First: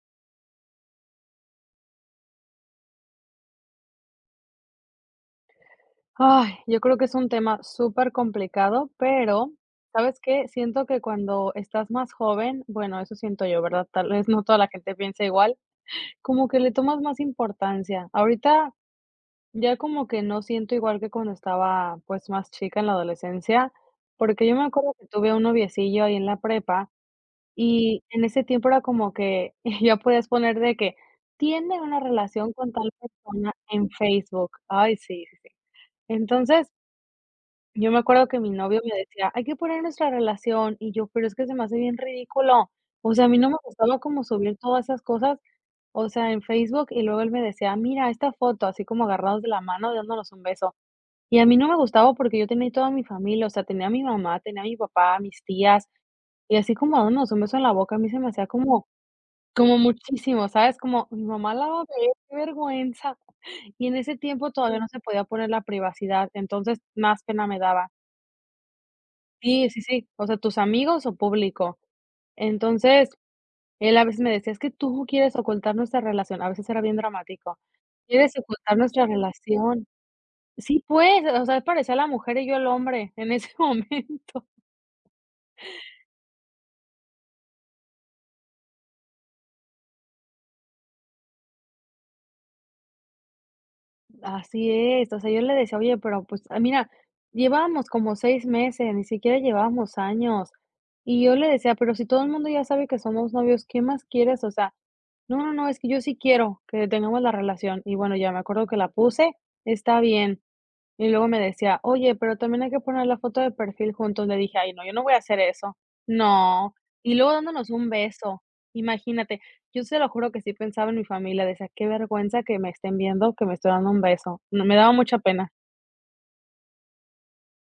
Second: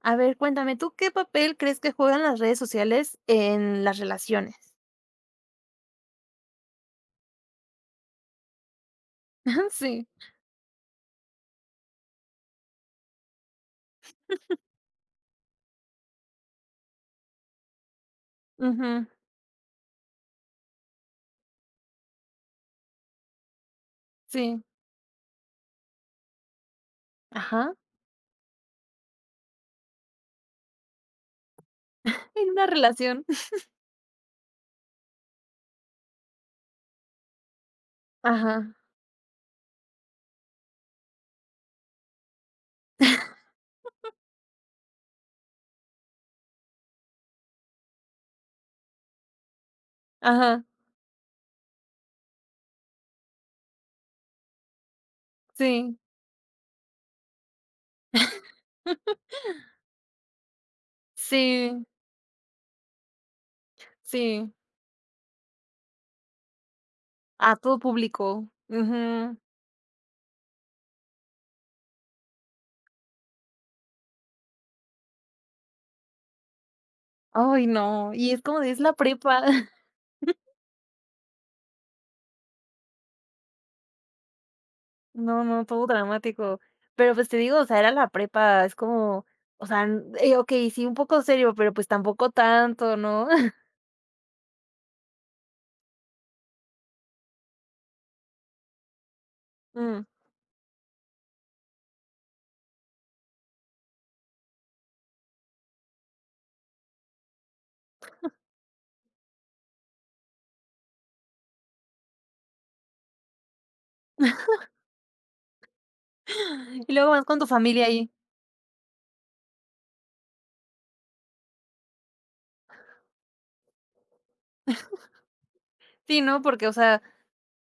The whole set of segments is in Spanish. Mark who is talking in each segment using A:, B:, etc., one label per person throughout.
A: A ver, cuéntame, ¿tú qué papel crees que juegan las redes sociales en las relaciones?
B: Ay, yo creo que es un tema súper complicado, pero
A: Sí,
B: ¿sabes qué? Siento que cuando estás más joven, bueno, eso siento yo, ¿verdad? Tal vez no toda la gente piensa igual, como que le tomas más importancia. Ahorita
A: ujú,
B: ya como que no siento igual que cuando estaba pues más chica en la adolescencia, porque yo me
A: sí,
B: acuerdo que tuve un noviecillo ahí en la prepa
A: ajá,
B: y en ese tiempo era como que ya podías poner de que tiene una
A: en
B: relación
A: una
B: con tal
A: relación.
B: persona en Facebook. Ay, sí, sí, sí. Entonces, yo me acuerdo que mi
A: Ajá,
B: novio me decía: "Hay que poner nuestra relación", y yo: "Pero es que se me hace bien ridículo". O sea, a mí no me gustaba como subir todas esas cosas, o sea, en Facebook, y luego él me decía: "Mira esta foto", así como agarrados de la mano, dándonos un
A: ajá,
B: beso. Y a mí no me gustaba porque yo tenía toda mi familia, o sea, tenía a mi mamá, tenía a mi papá, a mis tías,
A: sí.
B: y así como dándonos un beso en la boca, a mí se me hacía como como muchísimo, ¿sabes? Como mi mamá la va a
A: Sí,
B: ver, qué vergüenza. Y en ese tiempo
A: sí,
B: todavía no se podía poner la privacidad, entonces más pena
A: a
B: me
A: todo
B: daba.
A: público. Ujú.
B: Sí, sí, sí, o sea, tus amigos o público. Entonces, él a veces me decía: "Es que tú quieres ocultar nuestra relación", a veces era bien dramático.
A: Ay, no, y
B: "Quieres
A: es como de,
B: ocultar
A: es la
B: nuestra
A: prepa.
B: relación". Sí, pues, o sea, él parecía la mujer y yo el hombre en ese momento.
A: No, no, todo dramático. Pero pues te digo, o sea, era la prepa, es como, o sea, ok, sí, un poco serio, pero pues tampoco tanto, ¿no?
B: Así es, o sea, yo le decía: "Oye, pero, pues, ah, mira, llevábamos como 6 meses, ni siquiera llevábamos
A: Mm.
B: años". Y yo le decía: "Pero si todo el mundo ya sabe que somos novios, ¿qué más quieres?". O sea, no, no, no, es que yo sí quiero que tengamos la relación. Y bueno, ya me acuerdo que la puse, está bien. Y luego me decía: "Oye, pero también hay que poner la foto de perfil juntos". Le dije: "Ay, no, yo no voy a hacer eso". No.
A: Y luego
B: Y
A: vas
B: luego
A: con tu
B: dándonos
A: familia
B: un
A: ahí.
B: beso. Imagínate, yo se lo juro que sí pensaba en mi familia, decía: "Qué vergüenza que me estén viendo que me estoy dando un beso". No, me daba mucha pena.
A: Sí, ¿no? Porque, o sea,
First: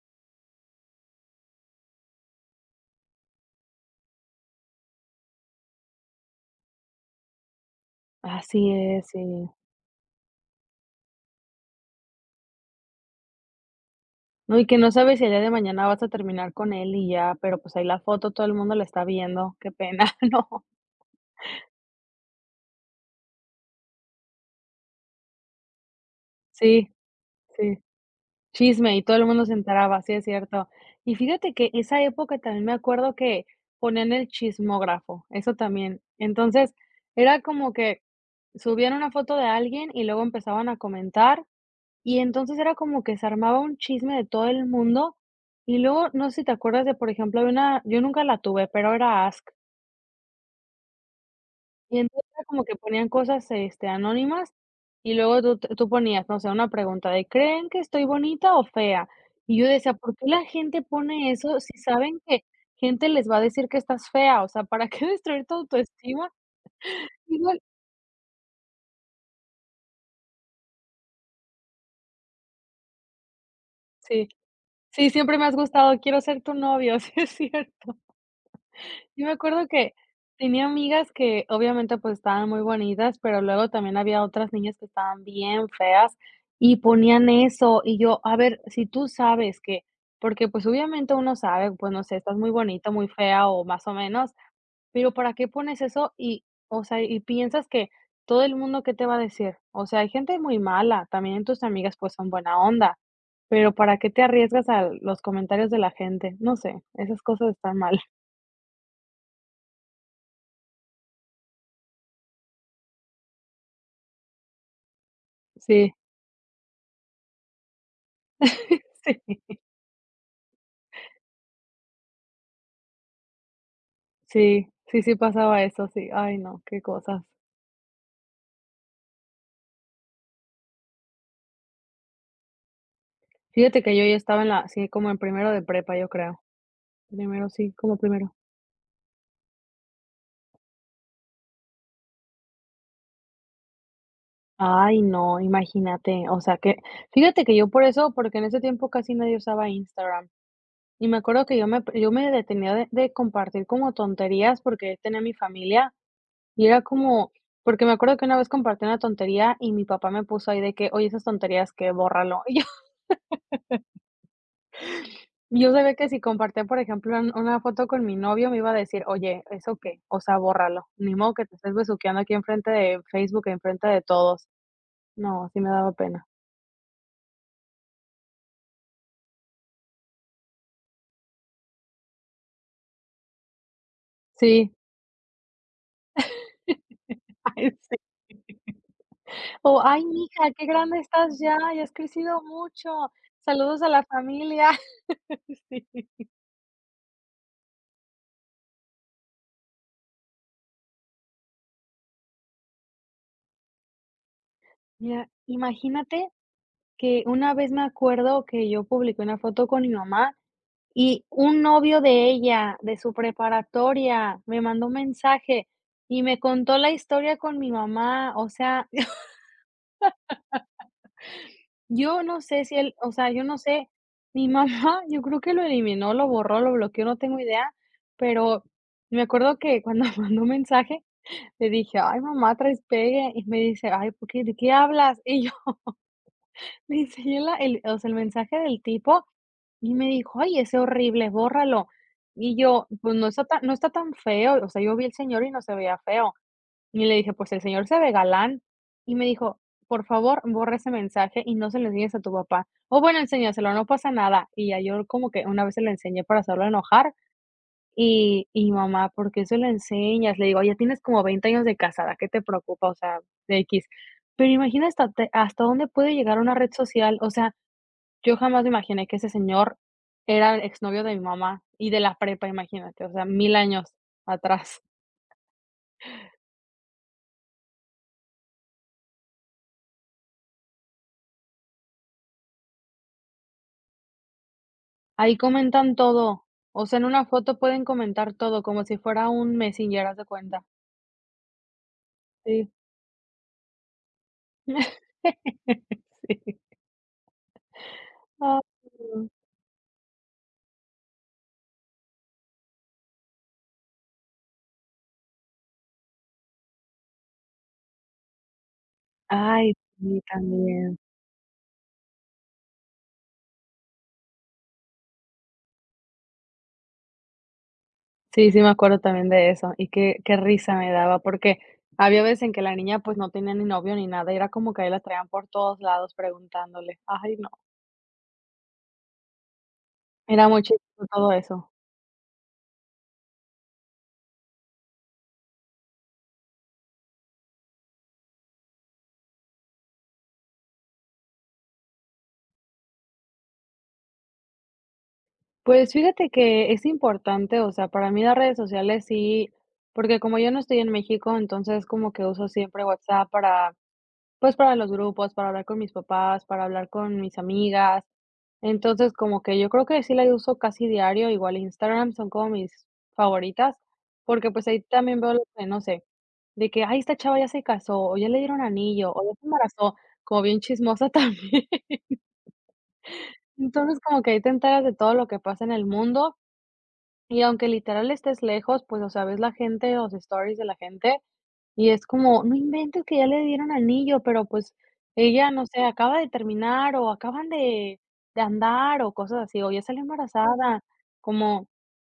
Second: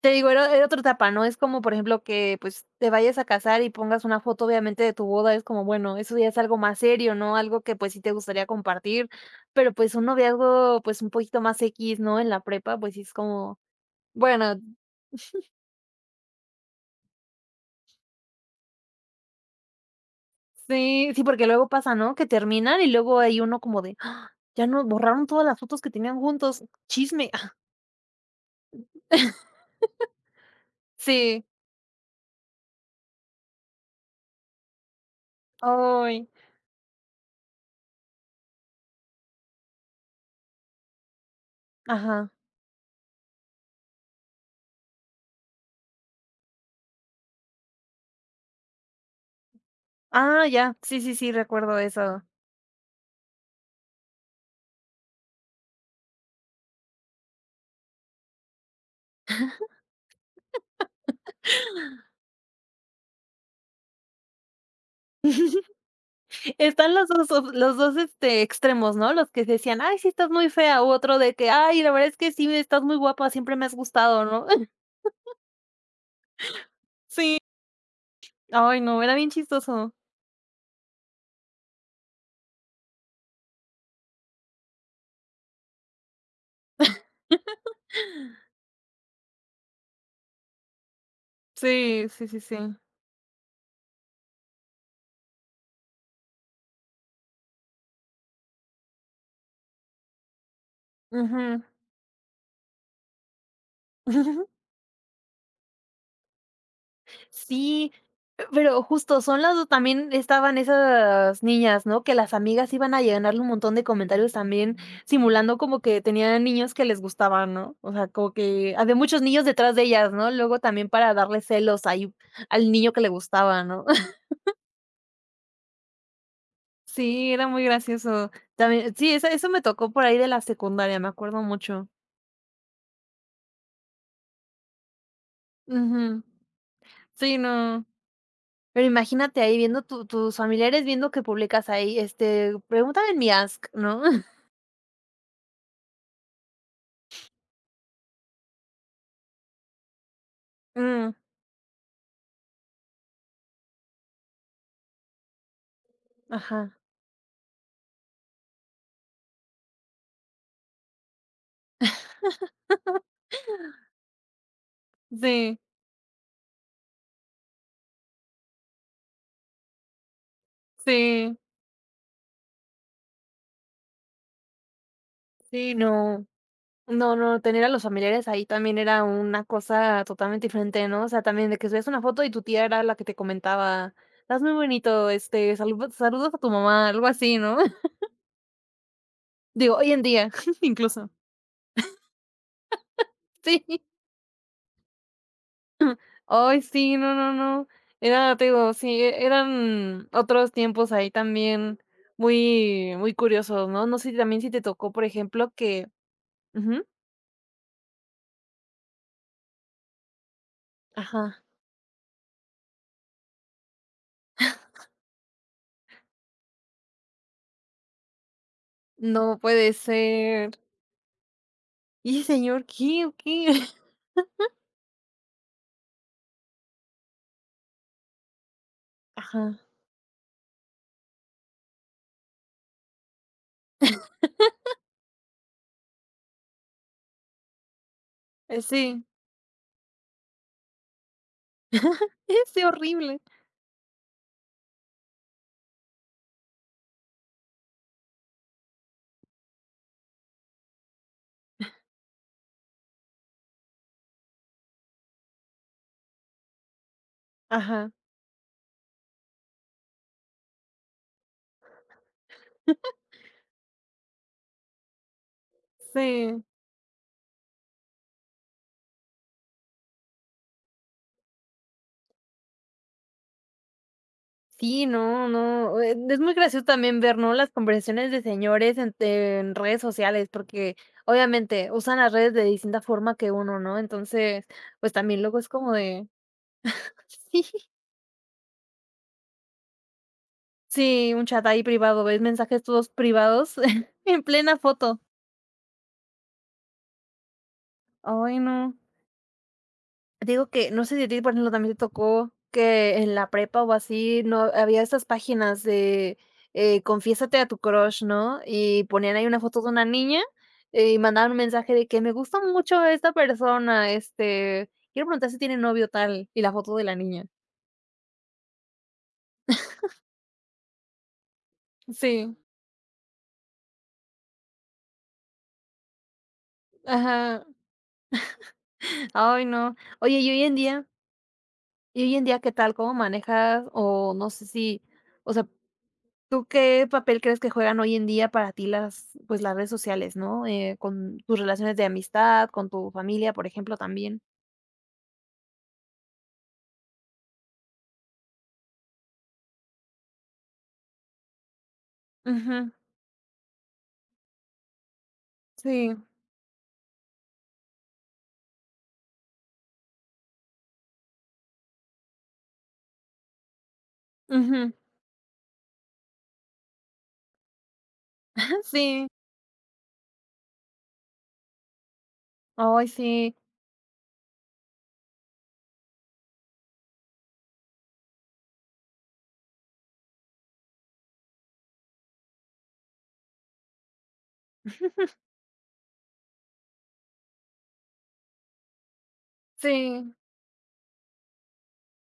A: te digo, era otra etapa, ¿no? Es como, por ejemplo, que, pues, te vayas a casar y pongas una foto, obviamente, de tu boda, es como, bueno, eso ya es algo más serio, ¿no? Algo que, pues, sí te gustaría
B: Así es,
A: compartir,
B: sí.
A: pero, pues, un noviazgo, pues, un poquito más x, ¿no? En la prepa, pues, sí es como, bueno,
B: No, y que no sabes si el día de mañana vas a terminar con él y ya, pero, pues, ahí la foto todo el mundo la está viendo. Qué pena, no.
A: sí, sí, porque luego pasa, ¿no? Que terminan y luego hay uno como de: "¡Ah!, ya no borraron todas las fotos que tenían juntos,
B: Sí,
A: chisme".
B: sí. Chisme, y todo el mundo se enteraba, sí es cierto. Y
A: Sí,
B: fíjate que esa época también me acuerdo que ponían el chismógrafo, eso también.
A: ay,
B: Entonces, era como que subían una foto de alguien y luego empezaban a comentar, y
A: ajá.
B: entonces era como que se armaba un chisme de todo el mundo. Y luego, no sé si te acuerdas de, por ejemplo, de una yo nunca la tuve, pero era Ask.
A: Ah, ya, sí, sí, sí, recuerdo
B: Y
A: eso.
B: entonces era como que ponían cosas, este, anónimas, y luego tú ponías, no sé, una pregunta de: "¿Creen que estoy bonita o fea?". Y yo decía: "¿Por qué la gente pone eso si saben que gente les va a decir que estás fea? O sea, ¿para qué destruir tu autoestima?".
A: Están
B: Igual
A: los 2 extremos, ¿no? Los que decían: "Ay, sí, estás muy fea", u otro de que: "Ay, la verdad es que sí, estás muy guapa, siempre me has gustado",
B: sí,
A: ¿no?
B: sí, siempre me has gustado, quiero ser tu novio, sí es
A: Sí.
B: cierto.
A: Ay, no, era
B: Yo
A: bien
B: me acuerdo
A: chistoso.
B: que tenía amigas que obviamente, pues, estaban muy bonitas, pero luego también había otras niñas que estaban bien feas y ponían eso, y yo, a ver, si tú sabes que porque, pues, obviamente uno sabe, pues, no
A: Sí,
B: sé,
A: sí,
B: estás
A: sí,
B: muy
A: sí.
B: bonita, muy fea o más o menos, pero ¿para qué pones eso? Y, o sea, y piensas que todo el mundo, ¿qué te va a decir? O sea, hay gente muy mala, también
A: Ujú.
B: tus amigas, pues, son buena onda, pero ¿para qué te arriesgas a los comentarios de la gente? No sé, esas cosas están
A: Sí,
B: mal.
A: pero justo son las 2 también estaban esas niñas, ¿no? Que las amigas iban a llenarle un montón de comentarios también, simulando como
B: Sí.
A: que tenían niños que les gustaban, ¿no? O sea, como que había
B: Sí,
A: muchos niños detrás de ellas, ¿no? Luego también para darle celos ahí al niño que le gustaba, ¿no?
B: sí, sí, sí pasaba eso, sí. Ay, no, qué cosas.
A: Sí, era muy gracioso. También sí, eso me tocó por ahí de la secundaria, me acuerdo mucho.
B: Fíjate que yo ya estaba en la sí, como en primero de prepa, yo
A: Ujú.
B: creo.
A: Sí,
B: Primero, sí,
A: no.
B: como primero.
A: Pero imagínate ahí viendo tu tus familiares viendo que publicas ahí, pregúntame en mi Ask, ¿no?
B: Ay, no, imagínate, o sea que fíjate que yo por eso, porque en ese tiempo casi nadie usaba Instagram, y
A: Mm,
B: me acuerdo que yo me detenía de compartir como tonterías, porque tenía mi familia, y
A: ajá.
B: era como porque me acuerdo que una vez compartí una tontería y mi papá me puso ahí de que: "Oye, esas tonterías que bórralo".
A: Sí,
B: Yo sabía que si compartía, por ejemplo, un una foto con mi novio, me iba a decir: "Oye, ¿eso qué? O sea, bórralo. Ni modo
A: sí,
B: que te estés besuqueando aquí enfrente de Facebook, enfrente de todos". No, sí me
A: sí,
B: daba pena.
A: no. No, no, tener a los familiares ahí también era una cosa totalmente diferente, ¿no? O sea, también de que subías una foto y tu tía era la que te comentaba: "Estás muy
B: Sí.
A: bonito, este, saludos a tu mamá", algo así, ¿no?
B: Ay, sí.
A: Digo,
B: O:
A: hoy en
B: "Ay,
A: día,
B: mija, qué grande
A: incluso.
B: estás ya, ya has crecido mucho. Saludos
A: Sí.
B: a la familia". Sí.
A: Ay, sí, no, no, no. Era, te digo, sí, eran otros tiempos ahí también muy curiosos, ¿no? No sé, también si te tocó, por
B: Mira,
A: ejemplo, que
B: imagínate
A: ujú,
B: que una vez me acuerdo que yo publiqué una foto con mi mamá y
A: ajá.
B: un novio de ella, de su preparatoria, me mandó un mensaje y me contó la historia con mi mamá. O sea,
A: No puede ser.
B: yo
A: ¿Y
B: no sé
A: señor
B: si él,
A: qué
B: o
A: o
B: sea,
A: qué?
B: yo no sé, mi mamá, yo creo que lo eliminó, lo borró, lo bloqueó, no tengo idea, pero me
A: Ajá,
B: acuerdo que cuando mandó un mensaje le dije: "Ay, mamá, traes pegue", y me dice: "Ay, ¿por qué? ¿De qué hablas?". Y yo le enseñé la el o sea, el mensaje del
A: sí.
B: tipo, y me dijo: "Ay, ese horrible, bórralo". Y
A: Es
B: yo: "Pues
A: horrible.
B: no está tan feo". O sea, yo vi el señor y no se veía feo. Y le dije: "Pues el señor se ve galán". Y me dijo: "Por favor, borra ese mensaje y no se lo enseñes a tu papá". O bueno, enséñaselo, no pasa nada. Y ya yo como que una vez se lo enseñé para hacerlo enojar,
A: Ajá,
B: y mamá: "¿Por qué se lo enseñas?". Le digo: "Ya tienes como 20 años de casada, ¿qué te preocupa?". O sea, de x. Pero imagina hasta dónde puede llegar
A: sí.
B: una red social. O sea, yo jamás me imaginé que ese señor era el exnovio de mi mamá y de la prepa, imagínate, o sea, mil años atrás.
A: Sí, no, no, es muy gracioso también ver, ¿no?, las conversaciones de señores en redes sociales, porque obviamente usan las redes de distinta forma que uno, ¿no? Entonces, pues también
B: Ahí
A: luego es como
B: comentan
A: de
B: todo, o sea, en una foto pueden comentar todo, como si fuera un Messenger, haz de cuenta.
A: sí, un chat ahí privado, ves mensajes
B: Sí.
A: todos privados en plena foto.
B: Sí.
A: Ay,
B: Ay,
A: no.
B: no.
A: Digo que, no sé si a ti, por ejemplo, también te tocó que en la prepa o así, no había estas páginas de, confiésate a tu crush, ¿no? Y ponían ahí una foto de
B: Ay,
A: una
B: sí,
A: niña,
B: también.
A: y mandaban un mensaje de que me gusta mucho esta persona, quiero preguntar si tiene novio tal, y la foto de la niña.
B: Sí, sí, me acuerdo también de eso, y qué risa me daba, porque había
A: Sí,
B: veces en que la niña, pues, no tenía ni novio ni nada, y era como que ahí la traían por todos lados preguntándole. Ay,
A: ajá.
B: no,
A: Ay, no. Oye,
B: era muy chistoso todo eso.
A: y hoy en día, ¿qué tal? ¿Cómo manejas? O no sé si, o sea, ¿tú qué papel crees que juegan hoy en día para ti las, pues, las redes sociales, ¿no? Con tus relaciones de amistad, con tu familia, por ejemplo, también.
B: Pues fíjate que es importante, o sea, para mí las redes sociales sí, porque como yo no estoy en México, entonces como que uso
A: Ujú,
B: siempre WhatsApp para, pues para los grupos, para hablar con mis
A: sí,
B: papás, para hablar con mis amigas. Entonces como que yo creo que sí la uso casi diario, igual Instagram son como mis favoritas, porque pues
A: ujú,
B: ahí también veo lo que, no sé, de que, ay, esta chava ya se casó, o ya le dieron
A: sí,
B: anillo, o ya se embarazó, como bien chismosa también.
A: ay, sí,
B: Entonces como que ahí te enteras de todo lo que pasa en el mundo. Y aunque literal estés lejos, pues, o sea, ves la gente, los stories de la gente, y es como: "No inventes que ya le dieron anillo", pero, pues, ella, no sé, acaba de terminar, o acaban de andar, o cosas así, o ya salió
A: sí.
B: embarazada, como,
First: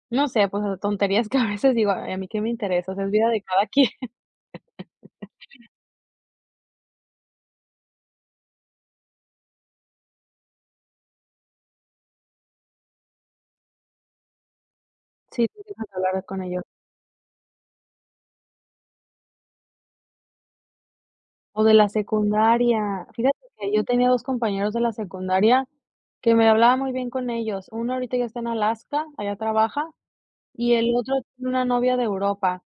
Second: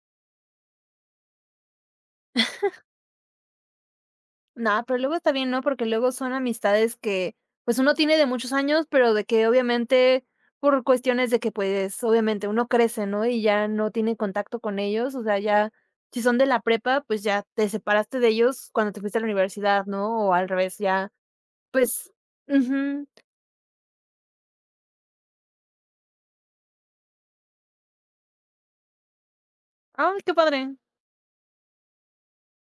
B: no sé, pues, tonterías que a veces digo: "Ay, ¿a mí qué me interesa?". O sea, es vida de cada quien.
A: Nada, pero luego está bien, ¿no? Porque luego son amistades que, pues, uno tiene de muchos años, pero de que obviamente por cuestiones de que, pues, obviamente uno crece, ¿no? Y ya no tiene contacto con ellos, o sea,
B: Sí,
A: ya
B: tienes que
A: si
B: hablar
A: son
B: con
A: de la
B: ellos.
A: prepa, pues ya te separaste de ellos cuando te fuiste a la universidad, ¿no? O al revés, ya
B: O de la
A: pues ujú.
B: secundaria. Fíjate que yo tenía 2 compañeros de la secundaria que me hablaba muy bien con ellos. Uno ahorita ya está en Alaska, allá trabaja,
A: Ay, qué
B: y
A: padre.
B: el otro tiene una novia de Europa.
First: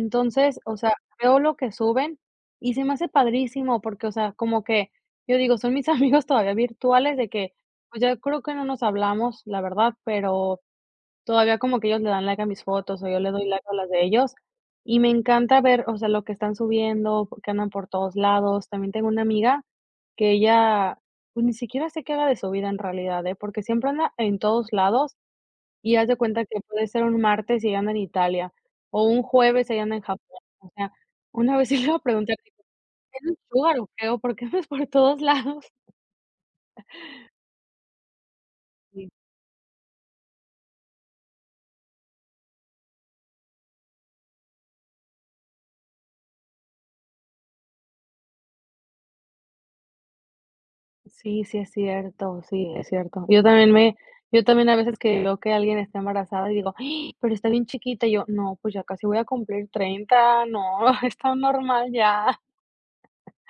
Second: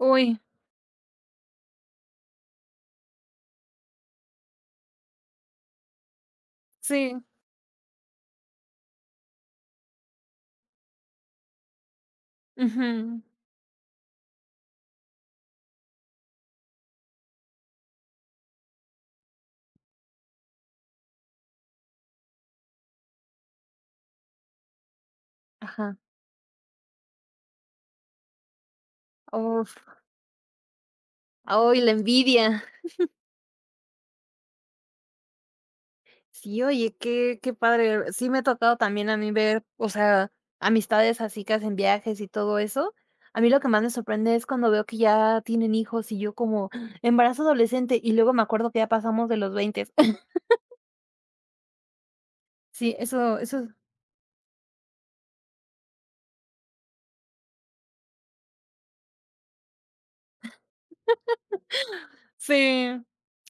A: Uy,
B: o sea, veo lo que suben y se me hace padrísimo porque, o sea, como que yo digo, son mis amigos todavía virtuales
A: sí.
B: de que, pues, ya creo que no nos hablamos, la verdad, pero todavía como que ellos le dan like a mis fotos o
A: Ujú.
B: yo le doy like a las de ellos. Y me encanta ver, o sea, lo que están subiendo, que andan por todos lados. También tengo una amiga que ella, pues, ni siquiera sé qué haga de su vida en realidad, ¿eh? Porque siempre anda en todos lados
A: Ajá.
B: y haz de cuenta que puede ser un martes y ella anda en Italia, o un jueves y
A: Uf.
B: ella anda en Japón. O sea, una vez sí
A: Ay,
B: le
A: la
B: iba a preguntar:
A: envidia.
B: "¿Eres sugar o qué? ¿O por qué andas por todos lados?".
A: Sí, oye, qué padre. Sí me ha tocado
B: Sí,
A: también a mí ver, o sea, amistades así que hacen viajes y todo eso. A mí lo que más me sorprende es cuando veo que ya tienen hijos y yo como ¡ah! Embarazo adolescente y luego me acuerdo que ya pasamos de los 20.
B: sí, sí es cierto, sí, es
A: Sí,
B: cierto.
A: eso eso
B: Yo también a veces que veo que alguien está embarazada y digo: "Ay, pero está bien chiquita", y yo: "No, pues ya casi voy a cumplir 30, no, está normal ya".
A: Sí.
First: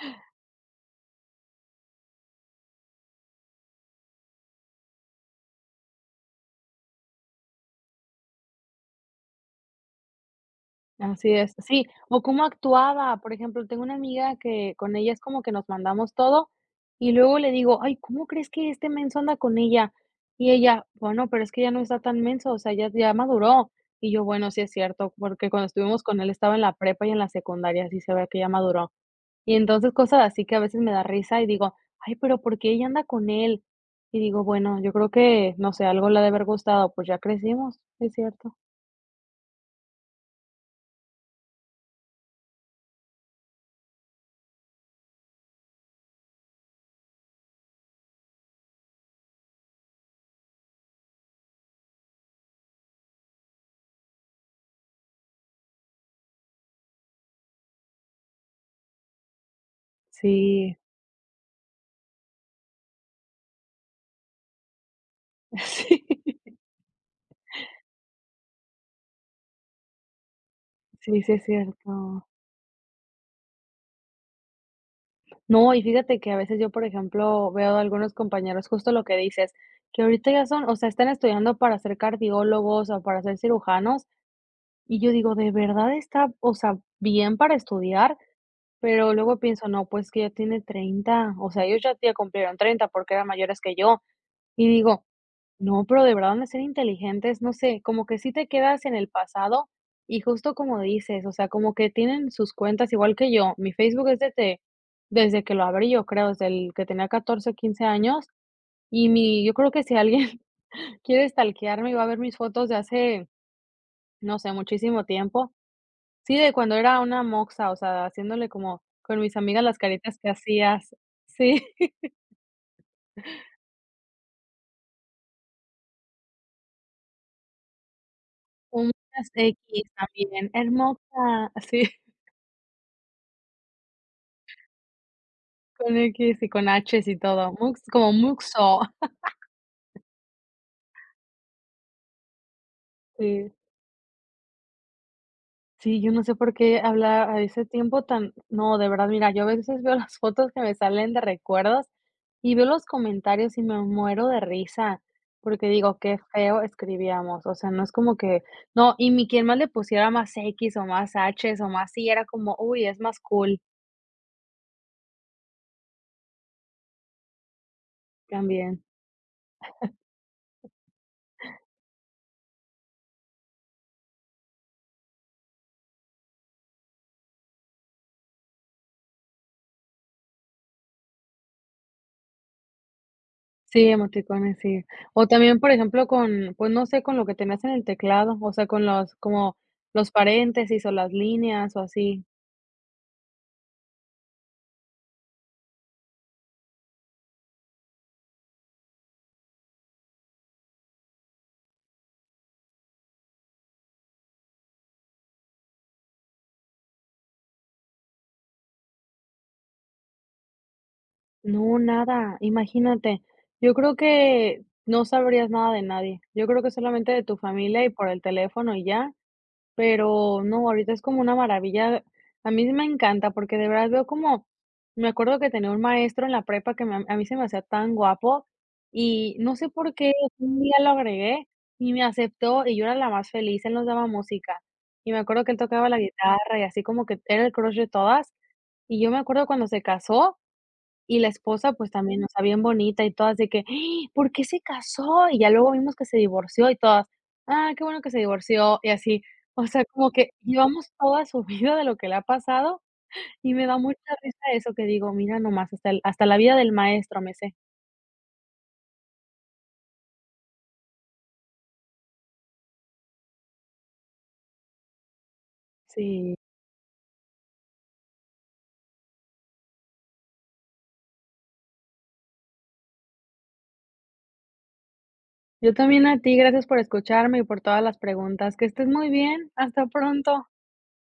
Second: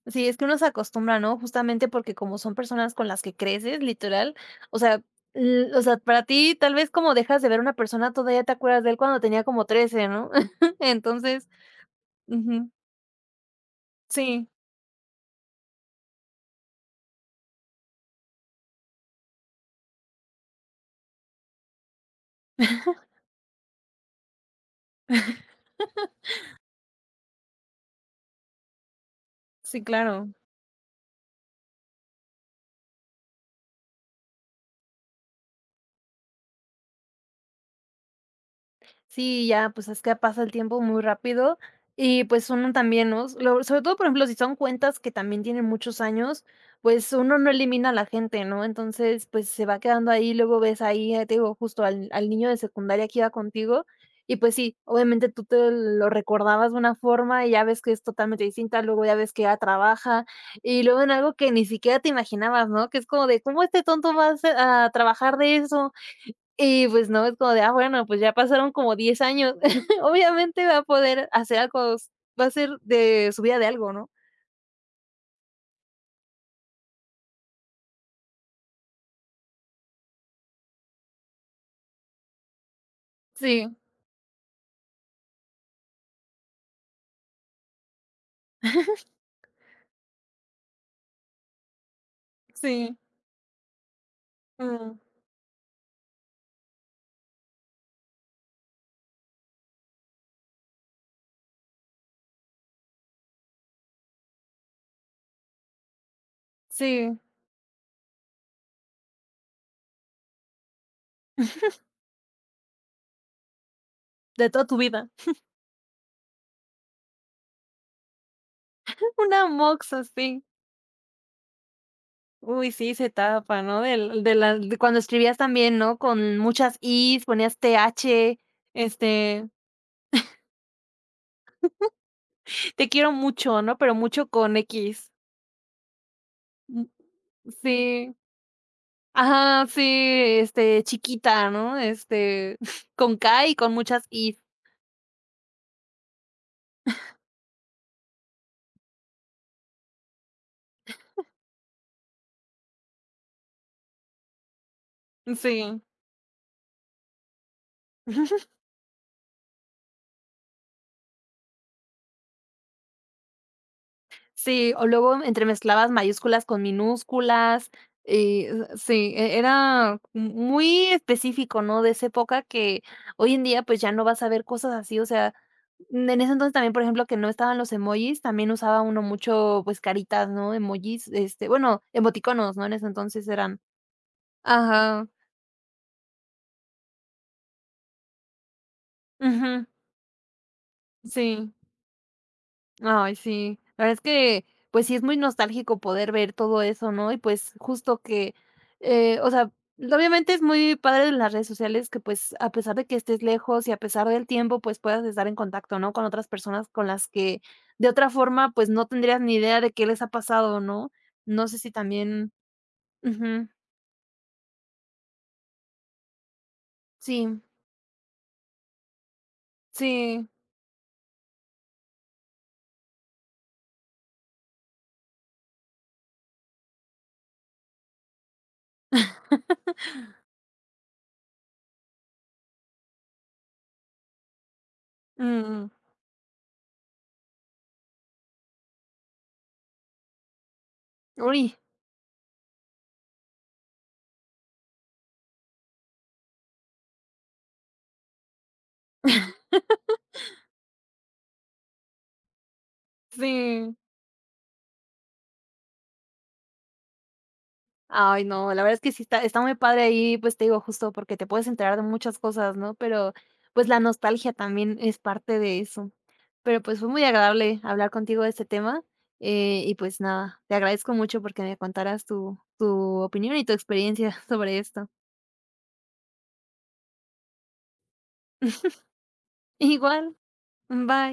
A: Sí, es que uno se acostumbra, ¿no? Justamente porque como son personas con las que creces, literal, o sea, l o sea, para ti, tal vez como dejas de ver a una persona, todavía te acuerdas de él cuando tenía como 13, ¿no?
B: Así
A: Entonces
B: es, sí, o cómo
A: ujú.
B: actuaba. Por ejemplo, tengo una amiga
A: Sí,
B: que con ella es como que nos mandamos todo, y luego le digo: "Ay, ¿cómo crees que este menso anda con ella?". Y ella: "Bueno, pero es que ya no está tan menso, o sea, ya maduró". Y yo: "Bueno, sí es cierto", porque cuando estuvimos con él estaba en la prepa y en la secundaria, así se ve que ya maduró. Y
A: sí,
B: entonces cosas
A: claro.
B: así que a veces me da risa y digo: "Ay, pero ¿por qué ella anda con él?". Y digo: "Bueno, yo creo que, no sé, algo le ha de haber gustado, pues ya crecimos". Es cierto.
A: Sí, ya, pues, es que pasa el tiempo muy rápido y, pues, uno también, ¿no? Lo Sobre todo, por ejemplo, si son cuentas que también tienen muchos años, pues, uno no elimina a la gente, ¿no? Entonces, pues, se va quedando ahí, luego ves ahí, te digo, justo al niño de secundaria que iba contigo y, pues sí, obviamente tú te lo recordabas de una forma y ya ves que es totalmente distinta, luego ya ves que ya trabaja
B: Sí,
A: y luego en algo que ni siquiera te imaginabas, ¿no? Que es como de, ¿cómo este tonto va a hace a trabajar de eso?
B: sí.
A: Y pues no, es como de, ah, bueno, pues ya pasaron como 10 años. Obviamente va a
B: Sí,
A: poder
B: sí es
A: hacer algo, s
B: cierto.
A: va a ser de su vida de algo, ¿no?
B: No, y fíjate que a veces yo, por ejemplo, veo a algunos compañeros, justo lo que dices, que ahorita ya son, o sea, están estudiando para ser cardiólogos o para ser
A: Sí,
B: cirujanos, y yo digo, de verdad está, o sea, bien para estudiar, pero luego pienso, no, pues que ya tiene 30, o sea, ellos ya cumplieron 30
A: sí,
B: porque eran mayores que yo, y
A: mm,
B: digo, no, pero de verdad han de ser inteligentes, no sé, como que sí te quedas en el pasado y justo como dices, o sea, como que tienen sus cuentas igual que yo. Mi Facebook es desde que lo abrí, yo creo, desde el que tenía
A: sí,
B: 14, 15 años. Y mi, yo creo que si alguien quiere stalkearme y va a ver mis fotos de hace, no
A: de
B: sé,
A: toda tu
B: muchísimo
A: vida.
B: tiempo. Sí, de cuando era una moxa, o sea, haciéndole como con mis
A: Una
B: amigas las
A: mox
B: caritas que
A: así.
B: hacías. Sí,
A: Uy, sí, se tapa, ¿no? Del De la de cuando escribías también, ¿no? Con muchas is, ponías th,
B: un
A: este,
B: X también, hermosa, sí.
A: te quiero mucho, ¿no? Pero mucho con x.
B: Con x y con
A: Mm,
B: h's y todo, mux como
A: sí.
B: muxo.
A: Ajá, sí, chiquita, ¿no? Este, con k
B: Sí,
A: y con muchas is.
B: sí, yo no sé por qué habla a ese tiempo tan no, de verdad, mira, yo a veces veo las fotos que me salen de recuerdos y veo los comentarios y me muero de risa, porque
A: Sí.
B: digo: "Qué feo escribíamos", o sea, no es como que no, y ni quien más le pusiera más x o más h's o más y, era como, uy, es más cool
A: Sí, o luego entremezclabas mayúsculas con minúsculas, y,
B: también.
A: sí, era muy específico, ¿no?, de esa época que hoy en día, pues, ya no vas a ver cosas así, o sea, en ese entonces también, por ejemplo, que no estaban los emojis, también usaba uno mucho, pues, caritas, ¿no?, emojis, este, bueno, emoticonos, ¿no?, en ese entonces eran.
B: Sí, emoticones, sí.
A: Ajá.
B: O también, por ejemplo, con, pues, no sé, con lo que tenías en el teclado, o sea, con los como
A: Ujú.
B: los paréntesis o las
A: Sí.
B: líneas o así.
A: Ay, sí. La verdad es que, pues sí es muy nostálgico poder ver todo eso, ¿no? Y pues justo que, o sea, obviamente es muy padre en las redes sociales que pues a pesar de que estés lejos y a pesar del tiempo, pues puedas estar en contacto, ¿no? Con otras personas con las que de otra forma, pues no tendrías ni idea de qué les ha pasado, ¿no? No sé si
B: No,
A: también.
B: nada, imagínate.
A: Ujú.
B: Yo creo que no sabrías nada de nadie. Yo creo que solamente de tu
A: Sí,
B: familia y por el teléfono y ya.
A: sí.
B: Pero no, ahorita es como una maravilla. A mí sí me encanta porque de verdad veo como me acuerdo que tenía un maestro en la prepa que me a mí se me hacía tan guapo y no sé por qué un día lo agregué y me aceptó y yo era la más feliz, él nos daba música. Y me acuerdo que él
A: Mm.
B: tocaba la guitarra y así como que era el crush de todas. Y yo me acuerdo cuando se casó, y la
A: Uy,
B: esposa, pues también, o sea, bien bonita y todas de que: "Ah, ¿por qué se casó?". Y ya luego vimos que se divorció y todas: "Ah, qué bueno que se divorció", y así. O sea, como que llevamos toda su vida de lo que le ha pasado, y me
A: sí.
B: da mucha risa eso que digo: "Mira nomás, hasta la vida del maestro me sé".
A: Ay, no, la verdad es que sí está muy padre ahí, pues, te digo, justo porque te puedes enterar de muchas cosas, ¿no? Pero, pues, la nostalgia también es parte de eso.
B: Sí.
A: Pero, pues, fue muy agradable hablar contigo de este tema, y, pues, nada, te agradezco mucho porque me contaras tu opinión y tu experiencia sobre esto.
B: Yo también a ti, gracias por escucharme y por todas las preguntas. Que estés muy bien. Hasta
A: Igual,
B: pronto.
A: bye.